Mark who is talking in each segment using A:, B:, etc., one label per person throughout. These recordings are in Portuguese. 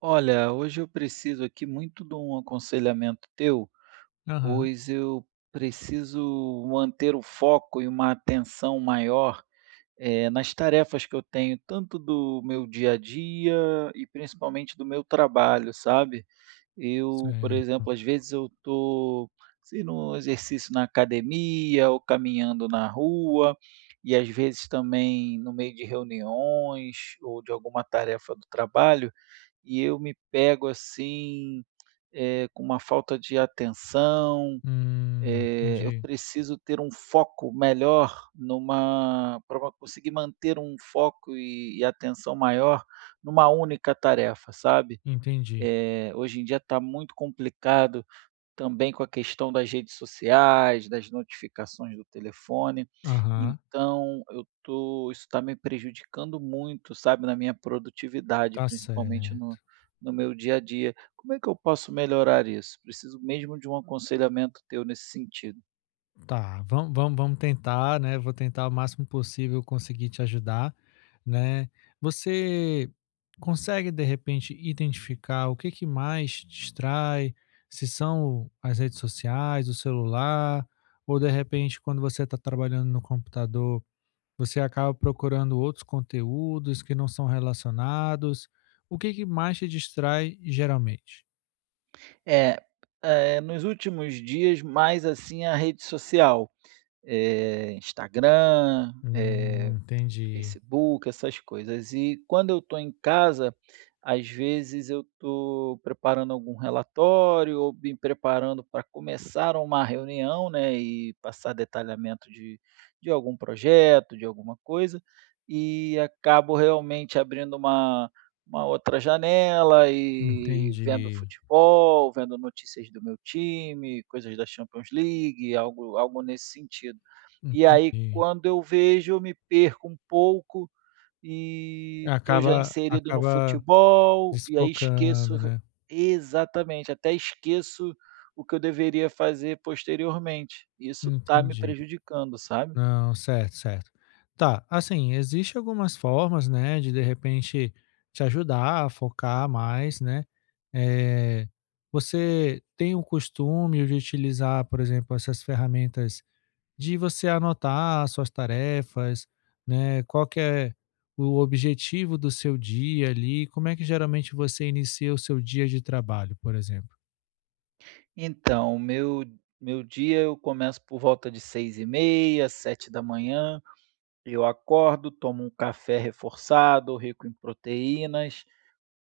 A: Olha, hoje eu preciso aqui muito de um aconselhamento teu,
B: Aham,
A: pois eu preciso manter o foco e uma atenção maior, nas tarefas que eu tenho, tanto do meu dia a dia e principalmente do meu trabalho, sabe? Eu, por
B: certo.
A: exemplo, às vezes eu estou, no exercício na academia ou caminhando na rua, e às vezes também no meio de reuniões ou de alguma tarefa do trabalho e eu me pego assim, com uma falta de atenção. Eu
B: Entendi,
A: preciso ter um foco melhor numa para conseguir manter um foco e atenção maior numa única tarefa, sabe.
B: entendi.
A: Hoje em dia está muito complicado também com a questão das redes sociais, das notificações do telefone,
B: Aham,
A: então eu tô isso está me prejudicando muito, sabe, na minha produtividade,
B: tá
A: principalmente
B: certo.
A: no meu dia a dia. Como é que eu posso melhorar isso? Preciso mesmo de um aconselhamento teu nesse sentido.
B: Tá, vamos tentar, né, vou tentar o máximo possível conseguir te ajudar, né. Você consegue, de repente, identificar o que que mais te distrai? Se são as redes sociais, o celular, ou de repente quando você está trabalhando no computador, você acaba procurando outros conteúdos que não são relacionados. O que que mais te distrai geralmente?
A: É, nos últimos dias mais, assim, a rede social, Instagram,
B: Entendi,
A: Facebook, essas coisas. E quando eu estou em casa, às vezes eu estou preparando algum relatório ou me preparando para começar uma reunião, né, e passar detalhamento de algum projeto, de alguma coisa, e acabo realmente abrindo uma outra janela e vendo
B: entendi,
A: futebol, vendo notícias do meu time, coisas da Champions League, algo nesse sentido. E aí
B: entendi.
A: quando eu vejo, eu me perco um pouco e tô
B: Acaba
A: já inserido no
B: acaba
A: futebol, e aí esqueço
B: desfocando, né.
A: exatamente, até esqueço o que eu deveria fazer posteriormente. Isso tá me
B: Entendi.
A: prejudicando, sabe.
B: Não, certo, certo. Tá, assim, existe algumas formas, né, de repente te ajudar a focar mais, né. Eh, Você tem o costume de utilizar, por exemplo, essas ferramentas de você anotar suas tarefas, né? Qual que é o objetivo do seu dia ali? Como é que geralmente você inicia o seu dia de trabalho, por exemplo?
A: Então, meu dia eu começo por volta de seis e meia sete da manhã. Eu acordo, tomo um café reforçado, rico em proteínas.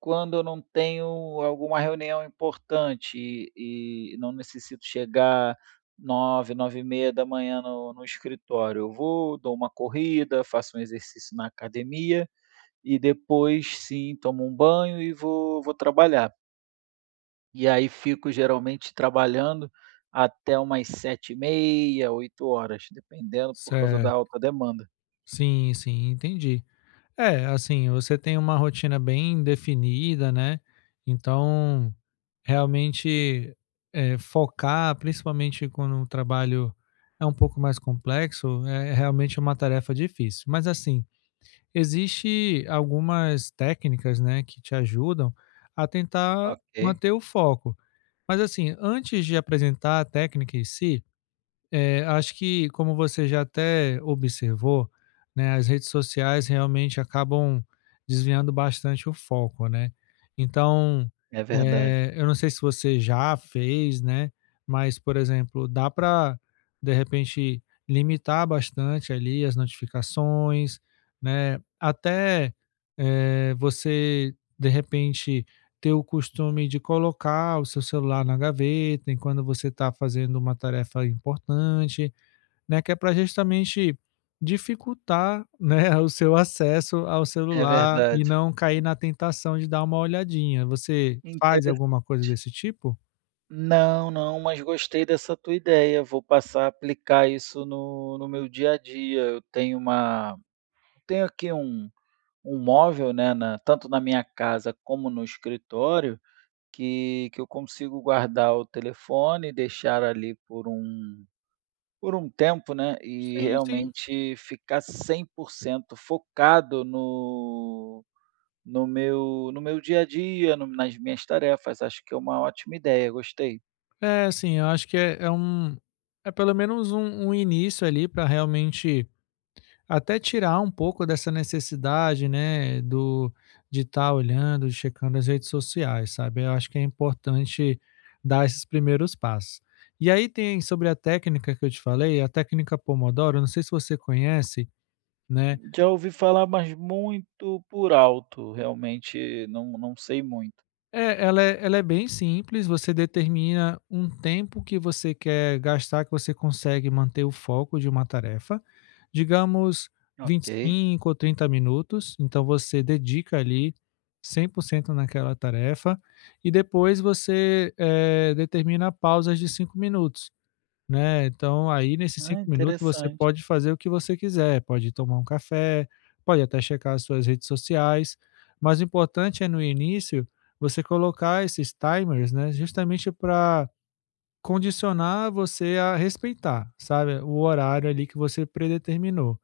A: Quando eu não tenho alguma reunião importante e não necessito chegar nove h 9 9h30 no escritório, eu vou, dou uma corrida, faço um exercício na academia e depois sim tomo um banho e vou trabalhar. E aí fico geralmente trabalhando até umas sete e meia oito horas, dependendo por causa da
B: Certo.
A: alta demanda.
B: Sim, sim, entendi. É, assim, você tem uma rotina bem definida, né? Então, realmente é, focar, principalmente quando o trabalho é um pouco mais complexo, é realmente uma tarefa difícil. Mas assim, existe algumas técnicas, né, que te ajudam a tentar
A: Ok,
B: manter o foco. Mas assim, antes de apresentar a técnica em si, é, acho que, como você já até observou, né, as redes sociais realmente acabam desviando bastante o foco, né? Então,
A: é verdade.
B: eu não sei se você já fez, né? Mas, por exemplo, dá para, de repente, limitar bastante ali as notificações, né? Até você, de repente, ter o costume de colocar o seu celular na gaveta enquanto você está fazendo uma tarefa importante, né, que é para justamente dificultar, né, o seu acesso ao
A: É
B: celular e
A: verdade.
B: não cair na tentação de dar uma olhadinha. Você faz
A: Interessante.
B: alguma coisa desse tipo?
A: Não, não, mas gostei dessa tua ideia. Vou passar a aplicar isso no meu dia a dia. Eu tenho uma, tenho aqui um, um móvel, né, tanto na minha casa como no escritório, que eu consigo guardar o telefone, deixar ali por um tempo, né, e
B: Sim, sim.
A: realmente ficar 100% focado no meu dia a dia, nas minhas tarefas. Acho que é uma ótima ideia. Gostei.
B: É, assim, eu acho que é pelo menos um início ali para realmente até tirar um pouco dessa necessidade, né, do de estar olhando, checando as redes sociais, sabe. Eu acho que é importante dar esses primeiros passos. E aí tem sobre a técnica que eu te falei, a técnica Pomodoro, não sei se você conhece, né.
A: Já ouvi falar, mas muito por alto, realmente não sei muito.
B: É, ela é bem simples, você determina um tempo que você quer gastar, que você consegue manter o foco de uma tarefa, digamos vinte e
A: Ok.
B: cinco ou 30 minutos, então você dedica ali 100% naquela tarefa e depois você, determina pausas de 5 minutos. Né, então aí nesses
A: Ah,
B: 5 minutos você
A: interessante.
B: pode fazer o que você quiser, pode tomar um café, pode até checar as suas redes sociais, mas o importante é no início você colocar esses timers, né, justamente para condicionar você a respeitar, sabe, o horário ali que você predeterminou.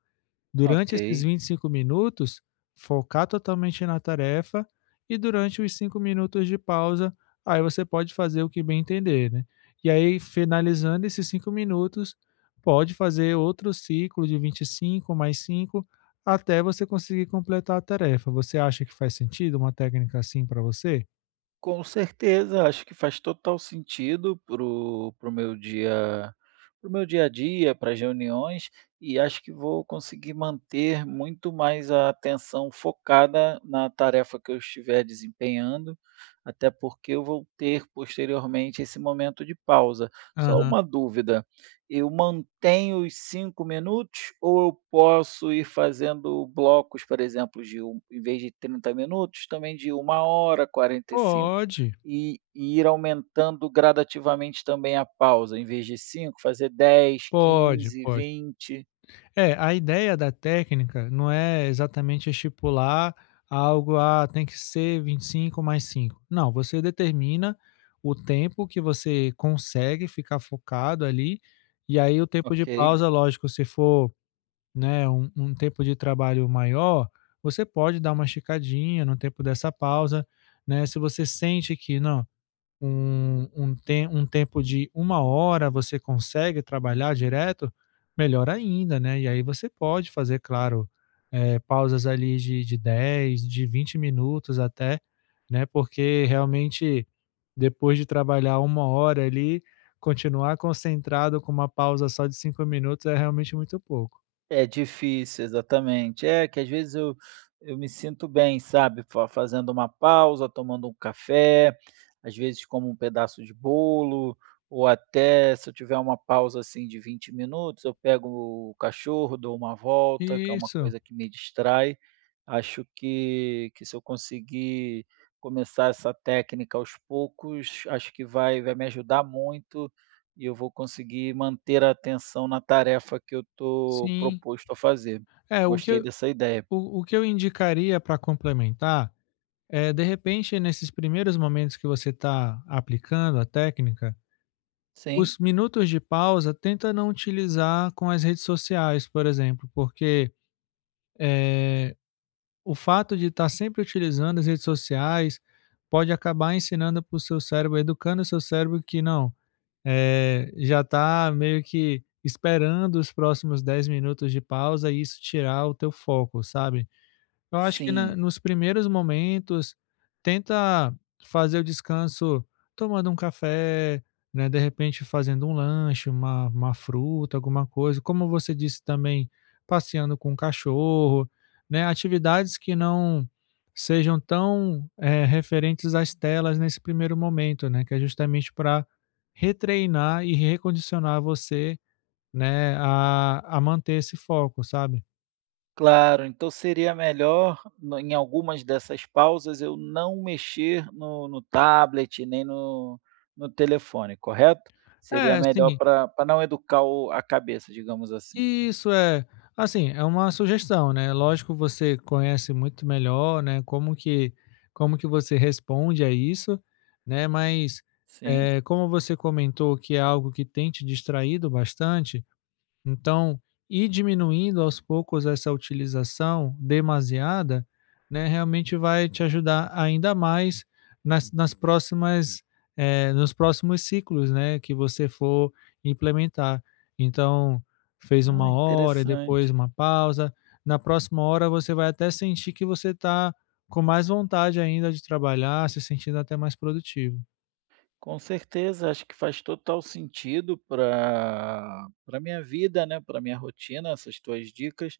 A: Ok.
B: Durante esses 25 minutos, focar totalmente na tarefa, e durante os 5 minutos de pausa, aí você pode fazer o que bem entender, né. E aí finalizando esses 5 minutos, pode fazer outro ciclo de 25 mais 5 até você conseguir completar a tarefa. Você acha que faz sentido uma técnica assim para você?
A: Com certeza, acho que faz total sentido pro pro meu dia a dia, para as reuniões, e acho que vou conseguir manter muito mais a atenção focada na tarefa que eu estiver desempenhando, até porque eu vou ter posteriormente esse momento de pausa. Só
B: Aham.
A: uma dúvida, eu mantenho os 5 minutos ou eu posso ir fazendo blocos, por exemplo, de um, em vez de 30 minutos, também de uma hora, 45
B: Pode,
A: e ir aumentando gradativamente também a pausa, em vez de 5 fazer dez
B: pode,
A: quinze
B: pode.
A: vinte
B: É, a ideia da técnica não é exatamente estipular algo, ah, tem que ser 25 mais 5. Não, você determina o tempo que você consegue ficar focado ali, e aí o tempo de
A: ok?
B: pausa, lógico, se for, né, um tempo de trabalho maior, você pode dar uma esticadinha no tempo dessa pausa, né? Se você sente que, não, um um tem um tempo de uma hora, você consegue trabalhar direto, melhor ainda, né. E aí você pode fazer, claro, pausas ali de 10 a 20 minutos até, né, porque realmente depois de trabalhar uma hora ali, continuar concentrado com uma pausa só de 5 minutos é realmente muito pouco.
A: É difícil, exatamente. É que às vezes eu me sinto bem, sabe, fa fazendo uma pausa, tomando um café, às vezes como um pedaço de bolo, ou até se eu tiver uma pausa, assim, de 20 minutos, eu pego o cachorro, dou uma volta, que é uma
B: Isso,
A: coisa que me distrai. Acho que se eu conseguir começar essa técnica aos poucos, acho que vai me ajudar muito e eu vou conseguir manter a atenção na tarefa que eu estou
B: sim.
A: proposto a fazer.
B: É, o que
A: Gostei
B: eu
A: dessa ideia.
B: o o que eu indicaria para complementar. De repente, nesses primeiros momentos que você está aplicando a técnica,
A: Sim,
B: os minutos de pausa tenta não utilizar com as redes sociais, por exemplo, porque o fato de estar sempre utilizando as redes sociais pode acabar ensinando para o seu cérebro, educando o seu cérebro que não, já está meio que esperando os próximos 10 minutos de pausa e isso tirar o teu foco, sabe? Eu acho que na
A: sim,
B: nos primeiros momentos, tenta fazer o descanso tomando um café, né, de repente fazendo um lanche, uma fruta, alguma coisa, como você disse também, passeando com o cachorro, né, atividades que não sejam tão, referentes às telas nesse primeiro momento, né, que é justamente para retreinar e recondicionar você, né, a manter esse foco, sabe.
A: claro. Então seria melhor, em algumas dessas pausas, eu não mexer no tablet nem no telefone, correto? Seria
B: É,
A: melhor
B: sim.
A: para não educar a cabeça, digamos assim.
B: Isso, é. Assim, é uma sugestão, né, lógico você conhece muito melhor, né, como que você responde a isso, né, mas,
A: Sim.
B: como você comentou que é algo que tem te distraído bastante, então, ir diminuindo aos poucos essa utilização demasiada, né, realmente vai te ajudar ainda mais nas próximas, nos próximos ciclos, né, que você for implementar. Então, fez uma
A: Ah,
B: hora e depois
A: interessante.
B: uma pausa. Na próxima hora você vai até sentir que você está com mais vontade ainda de trabalhar, se sentindo até mais produtivo.
A: Com certeza, acho que faz total sentido para minha vida, né, para minha rotina, essas tuas dicas.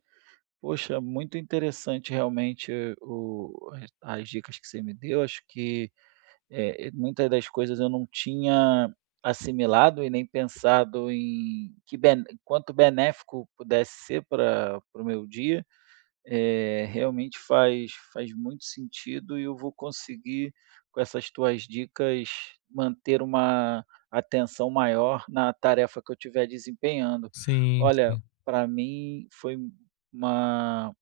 A: Poxa, muito interessante realmente o, as dicas que você me deu. Acho que muitas das coisas eu não tinha assimilado e nem pensado em que quanto benéfico pudesse ser para o meu dia. Realmente faz muito sentido e eu vou conseguir, com essas tuas dicas, manter uma atenção maior na tarefa que eu estiver desempenhando.
B: Sim,
A: Olha,
B: sim.
A: para mim foi uma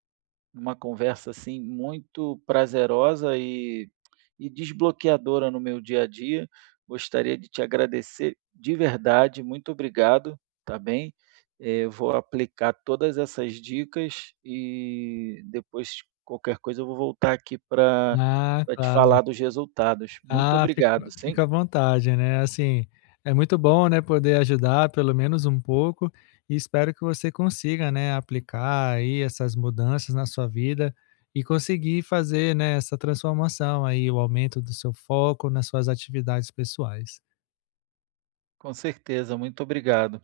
A: uma conversa, assim, muito prazerosa e desbloqueadora no meu dia a dia. Gostaria de te agradecer de verdade, muito obrigado, tá bem? Eu vou aplicar todas essas dicas e depois qualquer coisa eu vou voltar aqui para
B: Ah,
A: te
B: claro.
A: falar dos resultados. Muito
B: Ah,
A: obrigado,
B: fica
A: sim,
B: fica à vontade, né, assim, é muito bom, né, poder ajudar pelo menos um pouco e espero que você consiga, né, aplicar aí essas mudanças na sua vida e conseguir fazer, né, essa transformação aí, o aumento do seu foco nas suas atividades pessoais.
A: com certeza, muito obrigado.